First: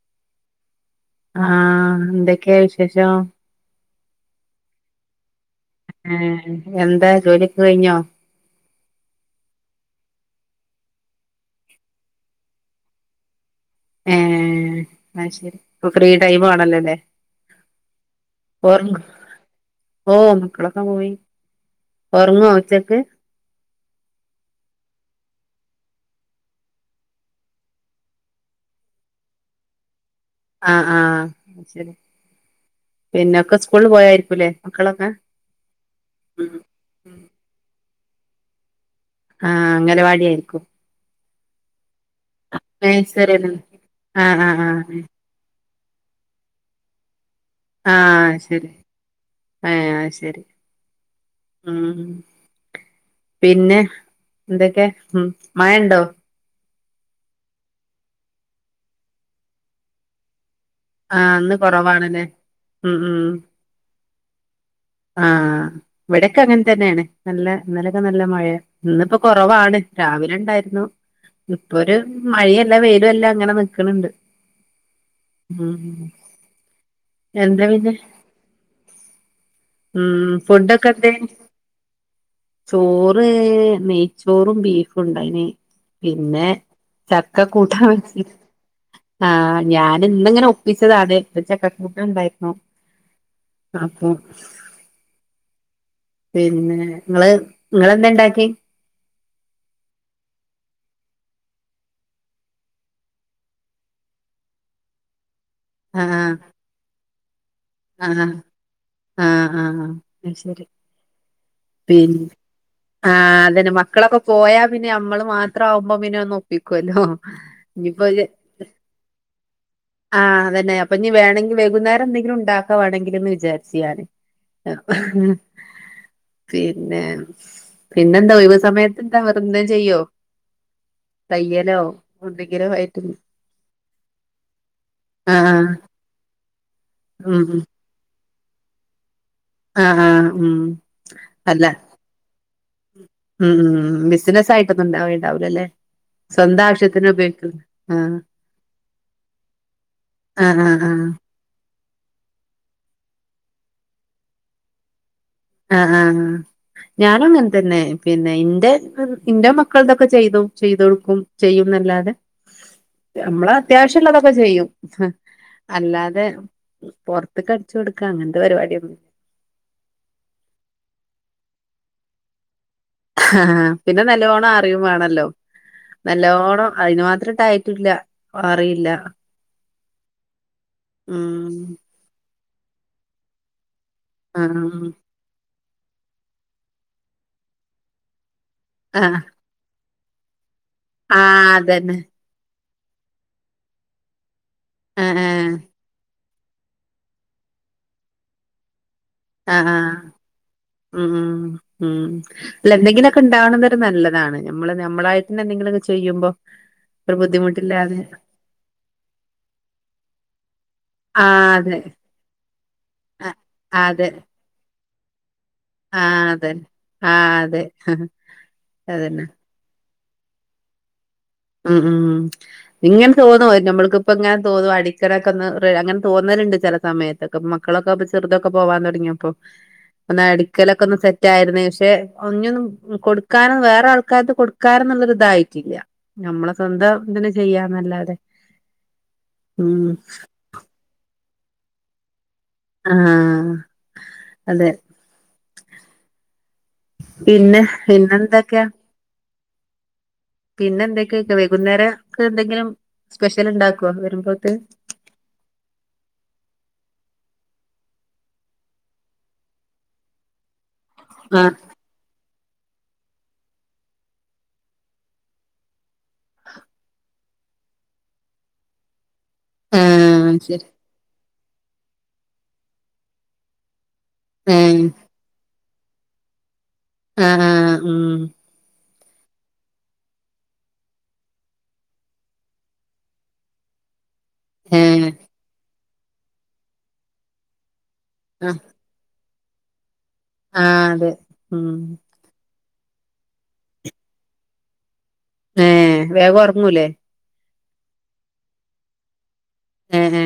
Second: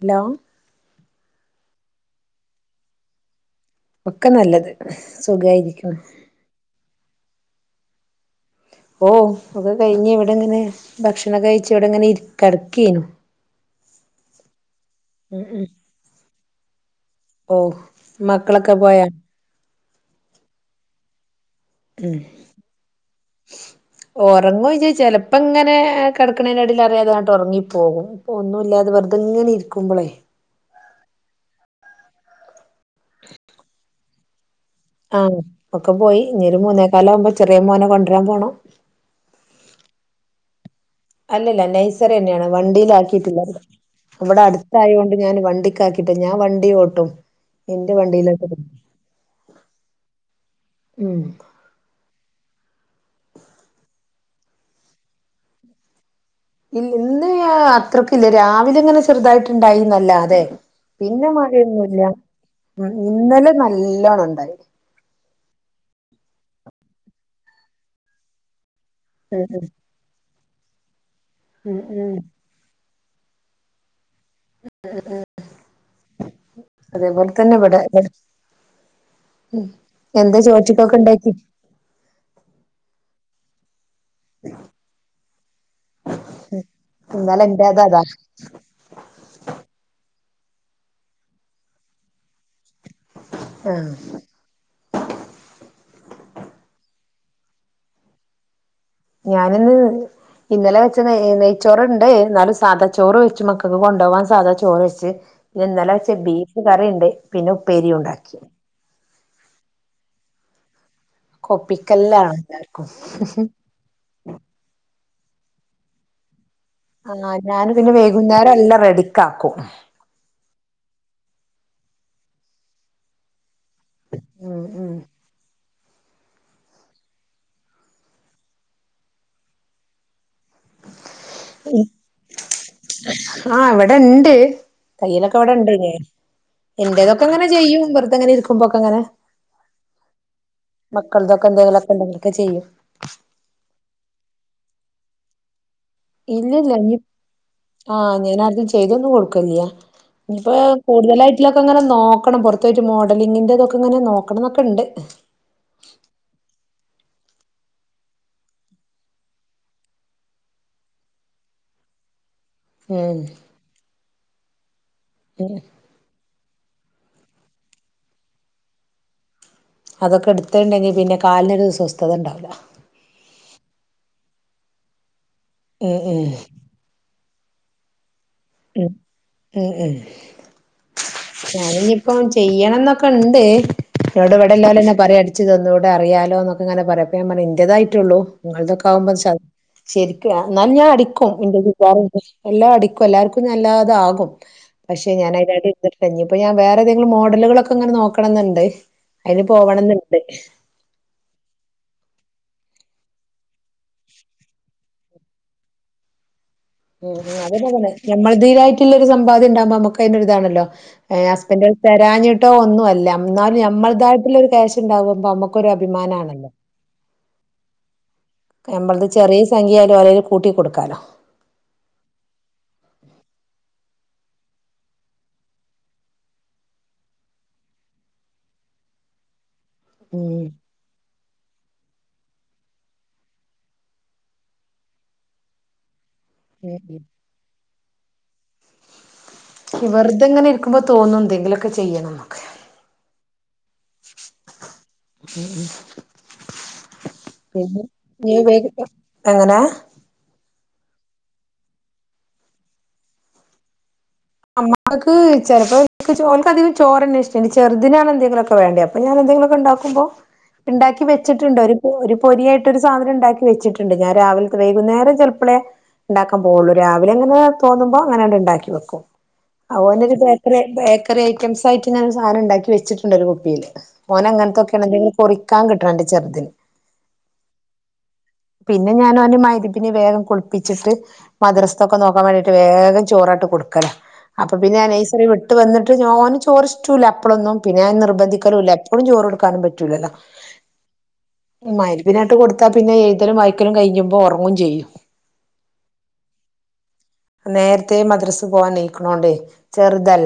Hello ആഹ് എന്തൊക്കെ വിശേഷം? ഒക്കെ നല്ലത് സുഖായിരി ഏഹ് എന്താ ജോലിയൊക്കെ കഴിഞ്ഞോ? ഓഹ് ഒക്കെ കഴിഞ്ഞ് ഇവിടെങ്ങനെ ഭക്ഷണൊക്കെ കഴിച്ച് ഇവടെങ്ങനെ ഇര് കെടക്കേനു ഏഹ് അഹ് ഉം ശെരി ഇപ്പൊ ഫ്രീ ടൈമ് ആണല്ലോല്ലേ ഓഹ് മക്കളൊക്കെ പോയോ? ഓഹ് മക്കളൊക്കെ പോയി ഒർങ്ങോ ഉച്ചക്ക് ഒർങ്ങോയ്ച്ചാ ചെലപ്പങ്ങനെ കെടക്ക്ണേൻ്റെടീല് അറിയാതെ ആട്ട് ഒറങ്ങിപ്പോകും അപ്പം ഒന്നൂല്ലാതെ വെർതെങ്ങനെ ഇരിക്കുമ്പളെ ആഹ് ആഹ് അഹ് ശെരി പിന്നൊക്കെ സ്കൂൾല് പോയായിരിക്കൂല്ലേ മക്കളൊക്കെ ആഹ് ഒക്കെ പോയി ഇനി ഉം ഒര് മൂന്നേ ഉം. കാലാവുമ്പോ ചെറിയ മോനെ കൊണ്ടരാൻ പോണം ആഹ് അംഗലവാടി ആയിര്ക്കും അല്ലല്ല നൈസറെന്നേണ് വണ്ടീല് നഴ്സറി ആക്കീട്ടില്ല അല്ല ഇവടെ ആഹ് ഇവിടെ ആഹ് ആഹ് അട്ത്തായോണ്ട് ഞാന് വണ്ടിക്കാക്കിട്ട്ല്ല ഞാൻ വണ്ടി ഓട്ടും എന്റെ ആഹ് അഹ് വണ്ടിയിലാട്ട് ശെരി ഏഹ് അഹ് ശെരി ഉം ഉം പിന്നെ എന്തൊക്കെ ഉം മഴണ്ടോ ഇല്ല ഇന്ന് പിന്നെ അത്രക്ക്ല്ല രാവിലെ ഇങ്ങനെ ചെറ്തായിട്ട്ണ്ടായിന്നല്ലാതെ പിന്നെ ആഹ് ഇന്ന് മഴൊന്നൂല്ല കൊറവാണല്ലേ ഉം ഉം ഇന്നലെ നല്ലോണം ഇണ്ടായി ആഹ് ഇവടെക്കെ അങ്ങൻതന്നേണ് നല്ല ഇന്നലൊക്കെ നല്ല മഴേ ഇന്ന്പ്പൊ ഉം കൊറവാണ് രാവിലെ ഇണ്ടായിര്ന്നു ഇപ്പൊ ഉം ഉം ഒരു ഉം മഴീ അല്ല വെയിലു അല്ലാ അങ്ങനെ നിക്ക്ണണ്ട് ഉം അതേപോലെ തന്നെ എന്താ ഇവിടെ പിന്നെ ഉം എന്താ ഫുഡൊക്കെ ചോറ്റിക്കൊക്കെ എന്തേ ഉണ്ടാക്കി ചോറ് മീ ച്ചോറും ബീഫുണ്ടായ്നീ പിന്നെ ഇന്നലെ ചക്ക എന്റേത് കൂട്ടാൻ അതാ വെച്ച് ആഹ് ഞാന് ഇന്ന് അങ്ങനെ ഒപ്പിച്ചതാണ് അതെ ഇന്ന് ചക്കക്കൂട്ടാൻ ഇണ്ടായിരുന്നു ആഹ് അപ്പൊ- പിന്നെ ഇങ്ങള് ഇങ്ങെളെന്ത്‌ ഇണ്ടാക്കി ഞാന് ഇന്ന്- ഇന്നലെ വെച്ച നെയ് നെയ്ച്ചോറ്ണ്ട് എന്നാലും സാധാ ചോറ് വെച്ച് മക്കക്ക് കൊണ്ടോവാൻ സാധാ ചോറ് വെച്ച് പിന്നെ ഇന്നലെ ആഹ് വെച്ച ബീഫ് കറീയിണ്ട് പിന്നെ ഉപ്പേരി ആഹ് ആഹ് ഉണ്ടാക്കി ആഹ് ആഹ് അത് ശെരി ഉം കൊപ്പിക്കല്ലാണ് എല്ലാർക്കും ആഹ് അതന്നെ മക്കളൊക്കെ പോയാ പിന്നെ നമ്മള് മാത്രാവുമ്പോ പിന്നെ നോ ആഹ് ഞാന് പിന്നെ വൈകുന്നേരം എല്ലാം റെഡിക്കാക്കും ആഹ് അതന്നെ അപ്പ ഇഞ്ഞി വേണെങ്കി വെകുന്നേരം എന്തെങ്കിലും ഉണ്ടാക്കാ വേണെങ്കില്ന്ന് വിചാര് ഉം ഇല്ലേ ഉം പിന്നെ പിന്നെന്താ ഒഴിവ് സമയത്ത് എന്താ വേറെ എന്തെലും ചെയ്യോ തയ്യലോ എന്തെങ്കിലും ആയിട്ട്- ആഹ് ഇവടെ ഇണ്ട് തയ്യലൊക്കെ ഇവടെ ആഹ് ഒണ്ട്നെ ഇന്റതൊക്കെ ഉം ഇങ്ങനെ ഉം ചെയ്യും വെറതെ ഇങ്ങനെ ഇരിക്കുമ്പോക്കെങ്ങനെ ആഹ് ആഹ് ഉം മക്കടെയൊക്കെ അല്ല എന്തെങ്കിലൊക്കെ ഇണ്ടെങ്കിലൊക്കെ ചെയ്യും ഉം ഉം ഉം ബിസ്നസായിട്ടൊന്നും ഇണ്ടാവേണ്ടാവൂകയെ ഇണ്ടാവില്ല ഇല്ലേ സ്വന്തം ഇല്ലില്ല ഇനി ആവശ്യത്തിന് ഉപയോഗി ആഹ് അങ്ങനെ ആർക്കും ചെയ്തൊന്നും കൊടുക്കനിണില്ല ഇഞ്ഞിപ്പോ ആഹ് ആഹ് ആഹ് കൂട്തലായി എല്ലാം ഇപ്പ അങ്ങനെ നോക്കണം പൊരത്തു പോയിട്ടു മോഡലിങ്ങിന്റ ഇതൊക്കെ ഇങ്ങനെ നോക്കണം എന്നൊക്കെയിണ്ട് ആഹ് ആഹ് ആഹ് ഞാനും അങ്ങൻതന്നെ പിന്നെ ഇന്റെ ഇന്റെ മക്കൾടെ ഒക്കെ ചെയ്തു ചെയ്ത് കൊട്ക്കും ചെയ്യുന്നല്ലാതെ ഉം നമ്മള് അത്യാവശ്യള്ളൊക്കെ ചെയ്യും ഉം അല്ലാതെ പൊർത്ത്ക്ക് അടിച്ച് കൊടുക്കാ ച അങ്ങനത്തെ പരിപാടി ഒന്നും- അതൊക്കെ എടുത്തട്ടുണ്ടെങ്കിൽ പിന്നെ കാലിനൊരു സ്വസ്ഥത ഉണ്ടാവില്ല ആഹ് പിന്നെ നല്ലോണം അറിയും വേണല്ലോ ഉം ഉം നല്ലോണം- അതിന് മാത്രം ഇതായിട്ടില്ല ഉം ഉം ഉം ഉം ഞാൻ ഇനിയിപ്പം ചെയ്യണം എന്നൊക്കെ ഉണ്ട് ഇവിടെ ഇവിടെ എല്ലാരും ആഹ് ഇങ്ങനെ പറയാണ് ഉമ്മച്ചി ഇതൊന്നൂടെ അറിയാലോ എന്നൊക്കെ അങ്ങനെ പറയും അപ്പൊ ഞാൻ പറയും എന്റെതായിട്ടുള്ളു നിങ്ങളുടെതൊക്കെ ആകുമ്പോ ആഹ് തയ്യ് ശരിക്കും എന്നാ ഞാൻ അടിക്കും ആഹ് എന്റെ അതന്നെ വികാരവോക്കെ- എല്ലാം അടിക്കും എല്ലാവർക്കും നല്ലാതാകും പക്ഷെ ആഹ് ഞാൻ ആഹ് അതിനെ എടേൽ ഇഞ്ഞി ഇപ്പോ ഞാൻ വേറെ ഏതെങ്കിലും മോഡലുകളൊക്കെ ഇങ്ങനെ നോക്കണം എന്നുണ്ട് അതിന് ആഹ് ആഹ് പോകണന്നുണ്ട് ഉം ഉം അല്ല എന്തെങ്കിലുവോക്കെ ഇണ്ടാവണന്നോരു നല്ലതാണ് നമ്മള് - നമ്മളായിട്ട് തന്നെ എന്തെങ്കിലുവൊക്കെ ചെയ്യുമ്പോ ഒരു ഉം അത [unintelligible] ന്നെ പറഞ്ഞെ ബുദ്ധിമുട്ടില്ലാതെ നമ്മ ദൈവ്വമായിട്ടുള്ള ഒരു സമ്പാദ്യം ഉണ്ടാവുമ്പോ നമുക്ക് അതിനൊരു ഇതാണല്ലോ ആ ഹസ്ബൻഡ് അതെ തരാഞ്ഞിട്ടോ ഒന്നുമല്ല- അ എന്നാലും നമ്മളുടെതായിട്ടുള്ള ഒരു ക്യാഷ് ഇണ്ടാവുമ്പ നമുക്ക് ആഹ് അതെ ആഹ് അതെ നമ്മളത് അതന്നെ ചെറിയ സംഖ്യായാലും ആരേ [unintelligible] ലും കൂട്ടി കൊടുക്കാലോ ഉം ഉം ഇങ്ങനെ തോന്നുവോ നമ്മൾക്കിപ്പോ ഇങ്ങനെ തോന്നും അടിക്കലൊക്കെ ഒന്ന് നമ്മൾക്കിപ്പം ഇങ്ങനെ അടിക്കണൊക്കെ ഒന്ന് അങ്ങനെ തോന്നലിണ്ട് ചെല സമയത്ത്- മക്കളൊക്കെ അപ്പൊ ചെറുതൊക്കെ പോവാൻ തൊടങ്ങിയപ്പോ ഒന്ന് ഉം അടുക്കലൊ ഒക്കെ ഒന്ന് സെറ്റ് ആയിരുന്നേ പക്ഷെ ഇനിയൊന്നും കൊടുക്കാനും വേറെ ആൾക്കാർക്ക് കൊടുക്കാനന്നുള്ളരിതായിട്ടില്ല നമ്മളെ ഉം സ്വന്തം ഇതിന് ചെയ്യാന്നല്ലാതെ ഉം നികുമ്പ തോന്നും എന്തെങ്കിലൊക്കെ ചെയ്യണം എന്നൊക്കെ ആഹ് അതെ പിന്നെ പിന്നെ എന്തൊക്കെയാ എങ്ങനെ പിന്നെ എന്തൊക്കെയൊക്കെ വൈകുന്നേരംക്കെ എന്തെങ്കിലും സ്പെഷ്യൽ ഉണ്ടാക്കുവോ വരുമ്പോ അമ്മ നക്ക് ചിലപ്പോ ചോക്ക അധിക ചോറന്ന ഇഷ്ട ഇനി ചെറുതിനാണ് എന്തെങ്കിലൊക്കെ വേണ്ടേ അപ്പൊ ഞാനെന്തെങ്കിലുമൊക്കെ ഉണ്ടാകുമ്പോ [inaudible] ഇണ്ടാക്കി ആ വെച്ചിട്ടുണ്ടോ ഒരു ഒരു പൊരിയായിട്ടൊരു സാധനം ഉണ്ടാക്കി വെച്ചിട്ടുണ്ട് ഞാൻ രാവിലത്തെ വൈകുന്നേരം ചിലപ്പളെ ഉണ്ടാക്കാൻ പോവുള്ളൂ രാവിലെ അങ്ങനെ തോന്നുമ്പോൾ അങ്ങനെണ്ട് ഉണ്ടാക്കി വെക്കും ഓ എന്റെ ഒരു ആഹ് ബേക്കറി ശരി ബേക്കറി ഐറ്റംസ് ആയിട്ട് ഞാൻ ഒരു സാധനം ഉണ്ടാക്കി വെച്ചിട്ടുണ്ട് ഒരു കുപ്പിയില് ഓൻ അങ്ങനത്തൊക്കെ ഏഹ് ഉണ്ടെങ്കിൽ കൊറിക്കാൻ കിട്ടണം എന്റെ ചെറുതിന് ആഹ ഉം പിന്നെ ഞാൻ അവനെ മൈരിബിന് വേഗം കുളിപ്പിച്ചിട്ട് മദ്രസൊക്കെ നോക്കാൻ വേണ്ടിട്ട് വേഗം ചോറായിട്ട് കൊടുക്കലാ അപ്പൊ പിന്നെ ആ ഏഹ് നെഴ്സറി വിട്ട് വന്നിട്ട് ഞാൻ ചൊറിഷ്ടല്ല അപ്പളൊന്നും പിന്നെ ഞാൻ ആഹ് നിർബന്ധിക്കലും ഇല്ല എപ്പളും ചോറ് കൊടുക്കാനും പറ്റൂല്ലല്ലാ ആഹ് അതെ ഉം മയിര്ബിന് നേരത്ത് കൊട് ത്ത പിന്നെ എഴുതലും വായിക്കലും കഴിയുമ്പോൾ ഉറങ്ങും ചെയ്യും ഏഹ് വേഗം ഉറങ്ങൂല്ലേ നേരത്തെ മദ്രസ് പോവാൻ എണീയിക്കണോണ്ടേ ഏഹ്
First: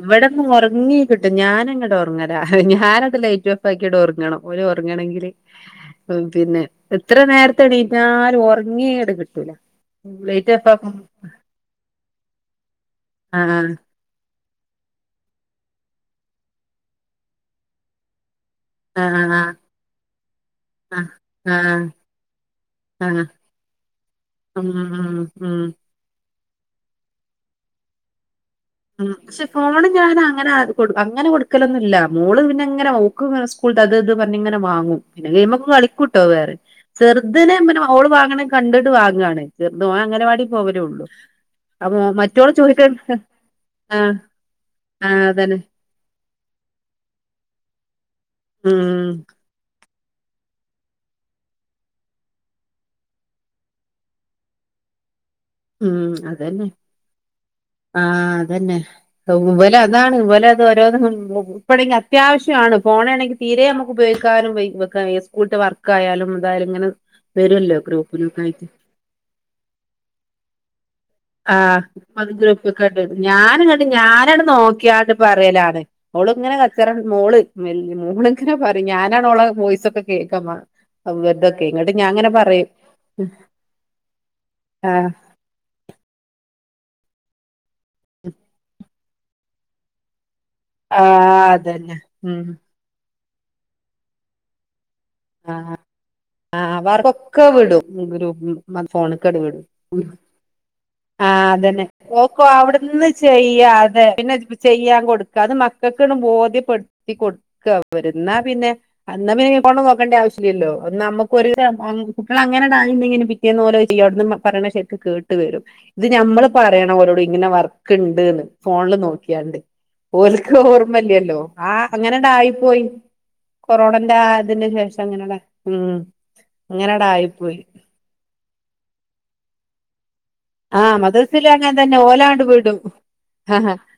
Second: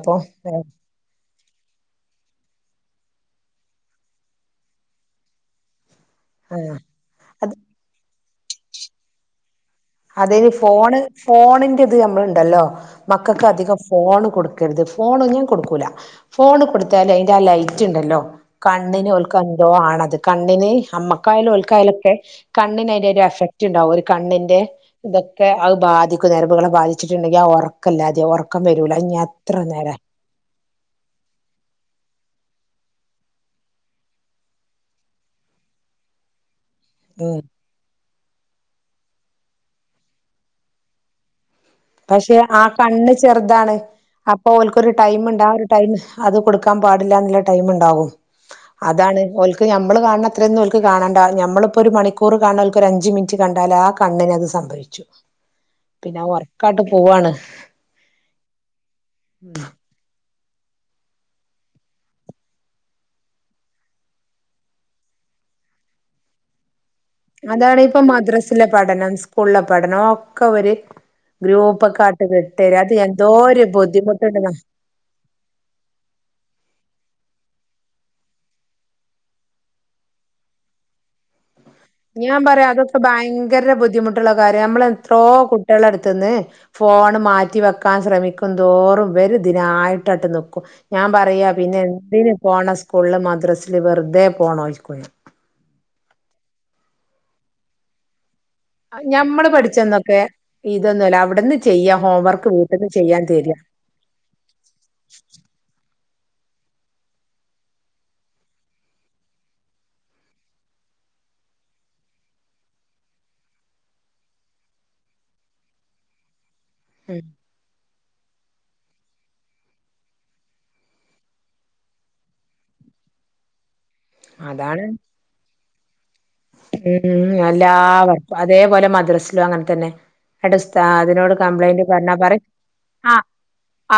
അപ്പൊ ഇപ്പ ഉറങ്ങി ട്ട് ഞാനങ്ങട്ട ഉറങ്ങല ഞാൻ അതിൽ ലൈറ്റ് ഓഫ്‌ ആക്കിയിട്ട് ഉറങ്ങണം ഓല് ഉറങ്ങണെങ്കില് പിന്നെ ആഹ് എത്ര അത് നേരത്തെ എണീറ്റാലും ഉറങ്ങിയങ്ങട് കിട്ടൂല അതെത് ലൈറ്റ് ഓഫ് ആക്കും ഫോണ് ഫോണിന്റെ ഇത് നമ്മളുണ്ടല്ലോ മക്കൾക്ക് ആഹ് അധികം ഫോണ് കൊടുക്കരുത് ഫോണ് ഞാൻ കൊടുക്കൂല ഫോണ് കൊടുത്തല് അതിന്റെ ലൈറ്റ് ഉണ്ടല്ലോ കണ്ണിന ആഹ് ആഹ് ഓൽകേന്തോ ആണത് കണ്ണിന് ആഹ് അമ്മക്കായലും ആഹ് ആഹ് ഒൽക്കായലൊക്കെ കണ്ണിന് അതിന്റെ ഒരു ആഹ് എഫക്റ്റ് ഉണ്ടാവും ഒരു കണ്ണിന്റെ ഉം ഉം ഇതൊക്കെ ഉം അത് ബാധിക്കും ഞരമ്പുകളെ ബാധിച്ചിട്ടുണ്ടെങ്കിൽ ആ ഉറക്കല്ലാതെ ഉറക്ക ഉം പക്ഷെ ഫോണ് ഞാൻ അങ്ങനെ ആരും കൊടു അങ്ങനെ കൊടുക്കലൊന്നുമില്ല മോള് പിന്നെ ഇങ്ങനെ മോക്ക് സ്കൂള അത് ഇത് പറഞ്ഞ ഇങ്ങനെ വാങ്ങും പിന്നെ ഗെയിമൊക്കെ കളിക്കൂട്ടോ വേറെ ഉം ചെറുതിനെമ്മനെ ഓള് വാങ്ങണേ കണ്ടിട്ട് വാങ്ങുകയണേ ചെറുത ഓ അങ്ങനെവാടി പോവലൊള്ളു പക്ഷെ ആഹ് കണ്ണ് ചെറു താണ് ആഹ് അപ്പൊ ഓല്ക്കൊരു ടൈമുണ്ട് ആഹ് ഒരു ടൈം അത് കൊടുക്കാൻ പാടില്ല എന്നുള്ള ടൈം ഉണ്ടാവും ഉം അതാണ് ഓല്ക് പ്പ ഞമ്മള് കാണണ അത്രയന്നും ഓൽക്ക് കാണണ്ട നമ്മളിപ്പോൾ ഒരു മണിക്കൂർ കാണണഓല്ക്കൊരു ഒരഞ്ച് മിനിറ്റ് കണ്ടാൽ ആ കണ്ണിനത് സംഭ വെച്ചു ഉം അതന്നെ ആഹ് അതന്നെ ടൊവ്വലാക്കി അതാണ് ഇവലതൊരോന്ന് [unintelligible] ഇപ്പോഴെങ്കിൽ അത്യാവശ്യമാണ് ഫോൺ ആണെങ്കിൽ തീരെ നമുക്ക് ഉപയോഗിക്കാനും വയ്യ സ്കൂ വർ ക്കായാലും അതായാല ഇങ്ങനെ വരുവല്ലോ അതാണ് ഇപ്പ ഗ്രൂപ്പിലൊക്കെ ആയിട്ട് മദ്രാസിലെ പഠനം സ്കൂളിലെ പഠനം ഒക്കെ ഒരു ആ ഗ്രൂപ്പൊക്കെ ആട്ട് അത് വിട്ടേരും ഗ്രൂപ്പൊക്കെ അത് ഇടും എന്തോ ഞാൻ ഒരു കണ്ട ഞാനട് ബുദ്ധിമുട്ടുണ്ട് നോക്കിയാണ്ട് പറയലാണ് ഓള് ഇങ്ങനെ കച്ചറൻ മോള് വല് മോള ഇങ്ങനെ പറയും ഞാനാ ഓളെ വോയിസൊക്കെ കേക്കാ മ്മാ അപ്പൊ ഇബർതൊക്കെങ്ങള് ഞാൻ പറയാ അതൊക്കെ ഭയങ്കര ബുദ്ധിമുട്ടുള്ള കാര്യ നമ്മള ആഹ് എത്രോ കു ട്ടിയാളെട്ത്ത്ന്ന് ഫോൺ മാറ്റി വെക്കാൻ ശ്രമിക്കും തോറും ഇവര് ഇതിനായിട്ടാൻണ്ട് നിക്കും ഞാൻ ആഹ് പറയാ പിന്നെ അതന്നെ എന്തിന് ഉം പോണം സ് കൂള് മദ്രസ് ല് വെർതെ പോണോയ് [unintelligible] ആഹ് ആഹ് ആഹ് ആഹ് വർ ക്കൊക്കെ വിടും ഗ്രൂപ്പ് ഇന്ന ഞാൻ ഫോണ്ക്കാണ്ട് ഞമ്മള് വിടും ഉം പഠിച്ചന്നൊക്കെ ഇതൊന്നുമല്ല ആഹ് അവിടുന്ന് അതന്നെ ചെയ്യാ ഓക്കോ ഹോംവർക്ക് അവിട് വീട്ടിൽന്ന് ന്ന് ചെയ്യാൻ തരിക ചെയ്യ ഏ പിന്നെ [unintelligible] ചെയ്യാൻ കൊട്ക്ക അത് മക്കൾക്ക്ണ്ട് ബോധ്യപ്പെട്ത്തി കൊടുക്ക ഇവര് ന്നാ പിന്നെ അന്നാ പിന്നെ [unintelligible] [unintelligible] ണ്ട ആവശ്യല്ലല്ലോ നമ്മുക്ക് ഒര് അങ്ങ കുട്ടിയള് അങ്ങനെണ്ട് ആയീണ്ടെങ്കി പിറ്റേന്ന് ഡായിന്ന് ഇങ്ങനെ പിറ്റേന്ന് ഓലഹ്ചെയ്യും അട്ന്ന് മ പറയ്ണ ശർക്ക് കേട്ട് ഇട്ട് വെരും ഇത് ഞമ്മള് പറയണം ഓരോട് ഉം ഇങ്ങനെ വർക്ക് ഇണ്ട്ന്ന് ഫോണ്ല് നോക്കിയാണ്ട് ഓൽക്ക് ഓർമ്മല്ലല്ലോ ആഹ് അങ്ങനെണ്ടായി പോയി കൊറോണന്റെ ആഹ് ഇതിന് അതാണ് ശേഷം അങ്ങനട ഉം ഉം അങ്ങനെടാ ഉം ആയിപ്പോയി എല്ലാ വർക്കും അതേപോലെ മദ്രസ് ലും അങ്ങൻ തന്നെ ആഹ് അട്തെസ്താദിനോട് മദ്രസയില് അങ്ങനെ കംപ്ലൈൻറ് തന്നെ പർഞ്ഞ പറിം ഓലാണ്ട് വിടും ആഹ്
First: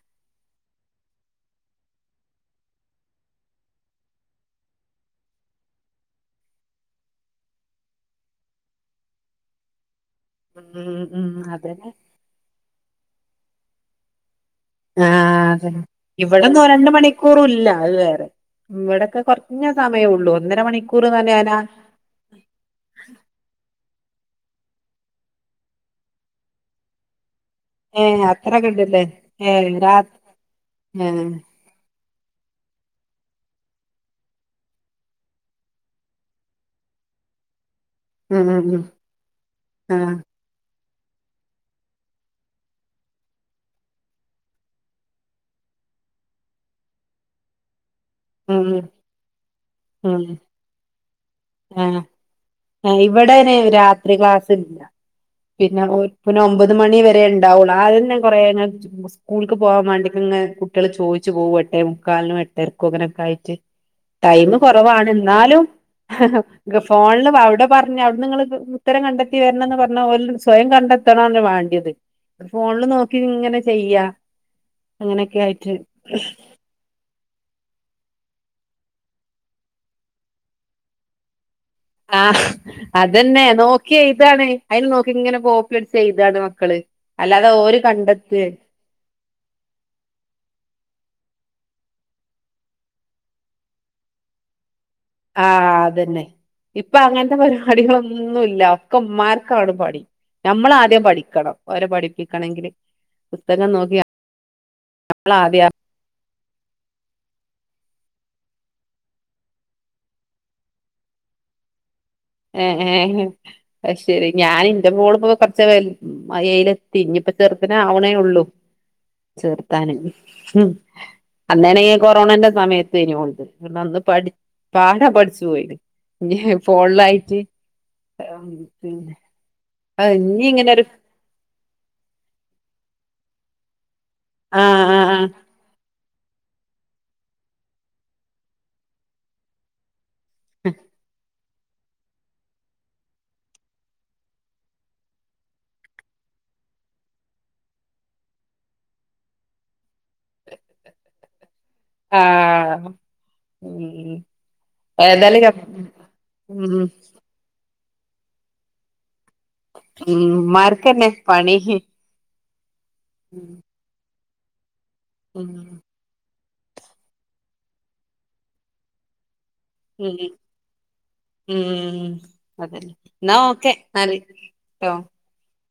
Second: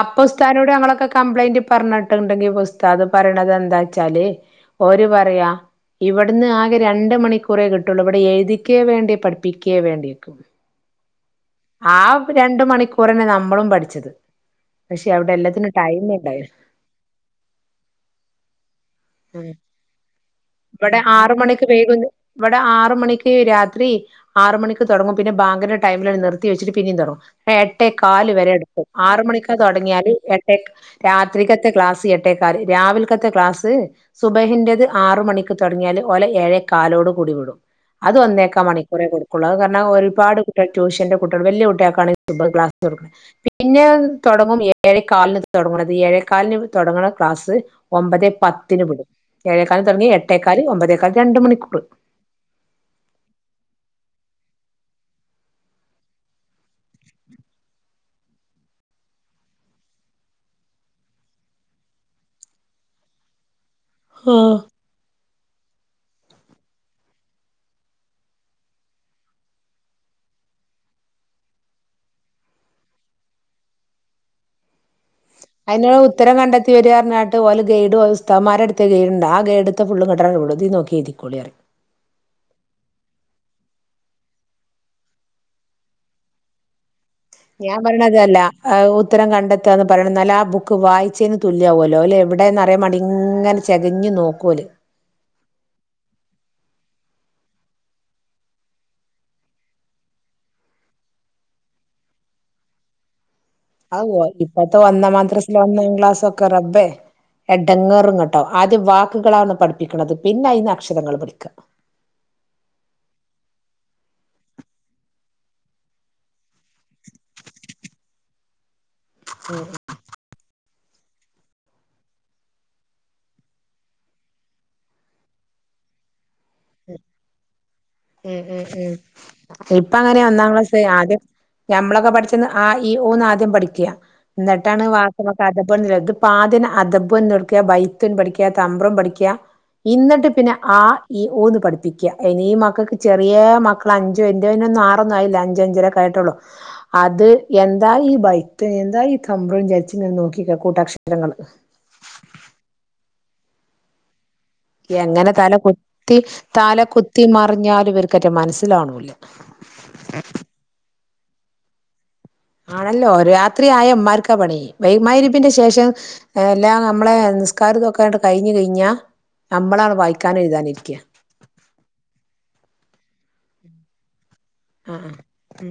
അപ്പൊ ഉസ്താനോട് ഞങ്ങളൊക്കെ കംപ്ലൈന്റ് പർഞ്ഞിട്ട്ണ്ടെങ്കിൽ ഉസ്താത് പറ്ണത് എന്താച്ചാല് ഓര് പറയാ ഇവട്ന്ന് ആകെ രണ് ണ്ട് മണിക്കൂറെ കിട്ടുള്ളൂ ഇവിടെ എഴുതിക്കേ വേണ്ടി പഠിപ്പിക്കേ വേണ്ടി ഉം ഉം അതന്നെ ആഹ് രണ്ട് മണിക്കൂറന്നെ നമ്മളും പട്ച്ചത് ആഹ് അതെ ഇവിടന്നും രണ്ട് മണിക്കൂറും ഇല്ല അത് വേറെ ഇവടൊക്കെ ഉം കൊർഞ്ഞ സമയൊള്ളൂ ഒന്നര മണിക്കൂർ തന്നെയാനാ ഇവടെ ആറ് മണിക്ക് രാത്രി ആറ് മണിക്ക് തൊട്ങ്ങും പിന്നെ ബാങ്കിന്റെ ടൈമില് നിർത്തി വെച്ചിട്ട് പിന്നെയും തൊട്ങ്ങും ഏ എട്ടേക്കാല് വരെ അത്രൊക്കെ എട്ത്തു ഇണ്ടല്ലേ ആറ് ഏ മണിക്ക് രാ തൊട്ങ്ങിയാല് എട്ടേ ക് ഏ രാത്രി കെ ത്തെ ക്ലാസ് എട്ടേക്കാല് രാവില്ക്കത്തെ ക്ലാസ് സുബഹിന്റത് ആറു മണിക്ക് തൊട്ങ്ങിയാല് ഓലെഏഴേ കാലോട് കൂടി വിടും അത് ഉം ഒന്നേക്കാ ഉം ഉം മണിക്കൂറെ കൊടുക്കൊള്ളു അത്‌ കാരണം ആ ഒരുപാട് [unintelligible] ട്യൂഷന്റെ കുട്ടിയേൾ വലിയ കുട്ടിയാക്കാണ് [unintelligible] ക്ലാസ് കൊടുക്കുന്നെ പിന്നെ തൊടങ്ങും ഏഴേക്കാല്ന് തൊട്ങ്ങ്ണത് ഏഴേക്കാല്ന് തൊട്ങ്ങ്ണ ക്ലാസ് ഒമ്പതേ ഉം ഉം പത്ത്ന് വിടും ഏഴേക്കാലി തൊട്ങ്ങി എട്ടേക്കാല് ഒമ്പതേക്കാല് രണ്ട് മണി ആഹ് ആഹ് ഇവിടയഞ്ഞ് രാത്രി ക്ലാസ്സ് ഇല്ല പിന്നെ ഒരു പിന്നെ ഒമ്പത് മണി വരെ ഇണ്ടാവൊള്ളു ആത് തന്നെ കൊറേ ങ്ങ് സ്കൂൾക്ക് പോവാൻ വേണ്ടിക്കങ്ങനെ കുട്ടിയേള് ചോയ്ച്ച് പോവും എട്ടെ മുക്കാല്നും എട്ടർക്കും അങ്ങനൊക്കായിട്ട് ടൈമ് ആഹ് കൊറവാണ് ന്നാലും ഫോണ്ല് അവിടെ പർഞ്ഞ അവ്ട്ങ്ങള് ഉത്തരം കണ്ടെത്തി വെർണംന്ന് പർഞ്ഞാൽ ഓല് സ്വയം കണ്ടെ എത്ത്ണ വാണ്ടിയത് ഫോണ്ല് നോക്കി ഇങ്ങനെ ചെയ്യാ അങ്ങനെയൊക്കെ ആയിട്ട് അയ്നുള്ള ഉത്തരം കണ്ടെ ത്തി വരാർനാണ്ട് ഓല് ഗൈഡ് ഉസ്ഥമാരെട്ത്ത് ഗെയ്ഡ് ഇണ്ട് ആ ഗൈഡ് ത്തെ ഫുള്ള് ഇങ്ങട്ടങ്ങ് വിടും ഇതീ നോക്കി എയുതിക്കോളി പറിം ആഹ് അതന്നെ നോക്കി എഴ്താണ് അയ്ല് നോക്കി ഇങ്ങനെ കോപ്പിഅട്ച്ച് എഴ്താണ് മക്കള് അല്ലാതെ ഞാൻ ഓര് പറയണതല്ല കണ്ടത്തെ ഉത്തരം കണ്ടെത്തന്ന് പറിയണം ഇന്നാ ല് ആ ബുക്ക് വായിച്ചേന് തുല്യാവോല്ലോ ല്ലേ എവിടെയന്ന്റിയാ മാണ്ടി ഇങ്ങനെ ചെകഞ്ഞ് നോക്കോല് ആഹ് അതന്നെ ഇപ്പ അങ്ങൻത്തെ പരിപാടികളൊന്നുംല്ല ഒക്കെ ഉമ്മാർക്കാണ് പണി നമ്മള് ആദ്യം പഠിക്കണം അവരെ പഠിപ്പിക്കണമെങ്കില് പുസ്തകം നോ ഇപ്പത്തെ ഒന്നാം മദ്രസില് ഒന്നാ ക്ലാസ് ഒക്കെ റബേ എടങ്ങേറ്ങ്ങട്ട് ആവുംആദ്യം വാക്കുകളാണ് പഠിപ്പിക്കണുന്നത് പിന്നെ അതിന്ന് അക്ഷരങ്ങൾ പഠിക്ക ഏഹ് ഏഹ് അത് ശെരി ഞാനിന്റെ മോള് പോ കൊറച്ച് വ ഏയിലെത്തി ഇനിയിപ്പ ചെർദിനെ ആവണേ ഉള്ളു ചേർത്താന് ഉം അന്നേന കൊറോണന്റെ സമയത്ത് ഏനു [unintelligible] പാടാ പഠിച്ചു പോയിന് ഇനി ഫോണ്ലായി ഉ ഉം ഉ ഇപ്പ അത് അങ്ങനെ ഇനി ഒന്നാം ഇങ്ങനെ ക്ലാസ് ഒരു ആ ദ്യം ഞമ്മളൊക്കെ പഠിച്ച ആ ഈ ഊന്ന് ആദ്യം പഠിക്ക ആഹ് എന്നിട്ടാണ് ആഹ് വാക്കക്കതപ്പ [unintelligible] ആദ്യന്നെ അദബന്ന്ടുക്ക ബൈത്തുൻ പഠിക്ക തമ്പ്രുൻ പഠിക്ക ഇന്നിട്ട് പ പിന്നെ ആ ഈ ഊന്ന് പഠിപ്പിക്കുക ഇനി ഈ മക്കൾക്ക് ചെറിയ മക്കൾ അഞ്ചോ എന്റെ നൊന്നും പി ആറൊന്നും ആയില്ല അഞ്ച് അഞ്ചരൊക്കെ ആയിട്ടോള്ളൂ അത് എന്താ ഈ ബൈത്ത് എന്താ ഈ തമ്പ്രുൻ ചോയിച്ച് ഇങ്ങനെ നോക്കി നിക്ക കൂട്ടാക്ഷരങ്ങള് ആഹ് ഉം എങ്ങനെ ഏതായാലും ര തല കുത്തി ഉം തല കുത്തി മറിഞ്ഞാലും ഇവർക്ക്റ്റ മനസ്സിലാവണൂല്ല ഉം ഉമാർക്കന്നെ പണി ആണല്ലോ ഉം രാത്രി ആയ ഇമ്മാർക്ക പണി ഉം മഗ്രിബിന് ശേഷം എല്ലാം നമ്മളെ നിസ്കാര ഇതൊക്കെ ആയിട്ട് കഴിഞ് കഴിഞ്ഞാൽ നമ്മളാണ് ഉം വായിക്കാനും എഴുതാനിരിക്ക ഉം അതല്ലേ എനാ ഓക്കെ ഇന്നാല് ആഹ് ആഹ് ഉം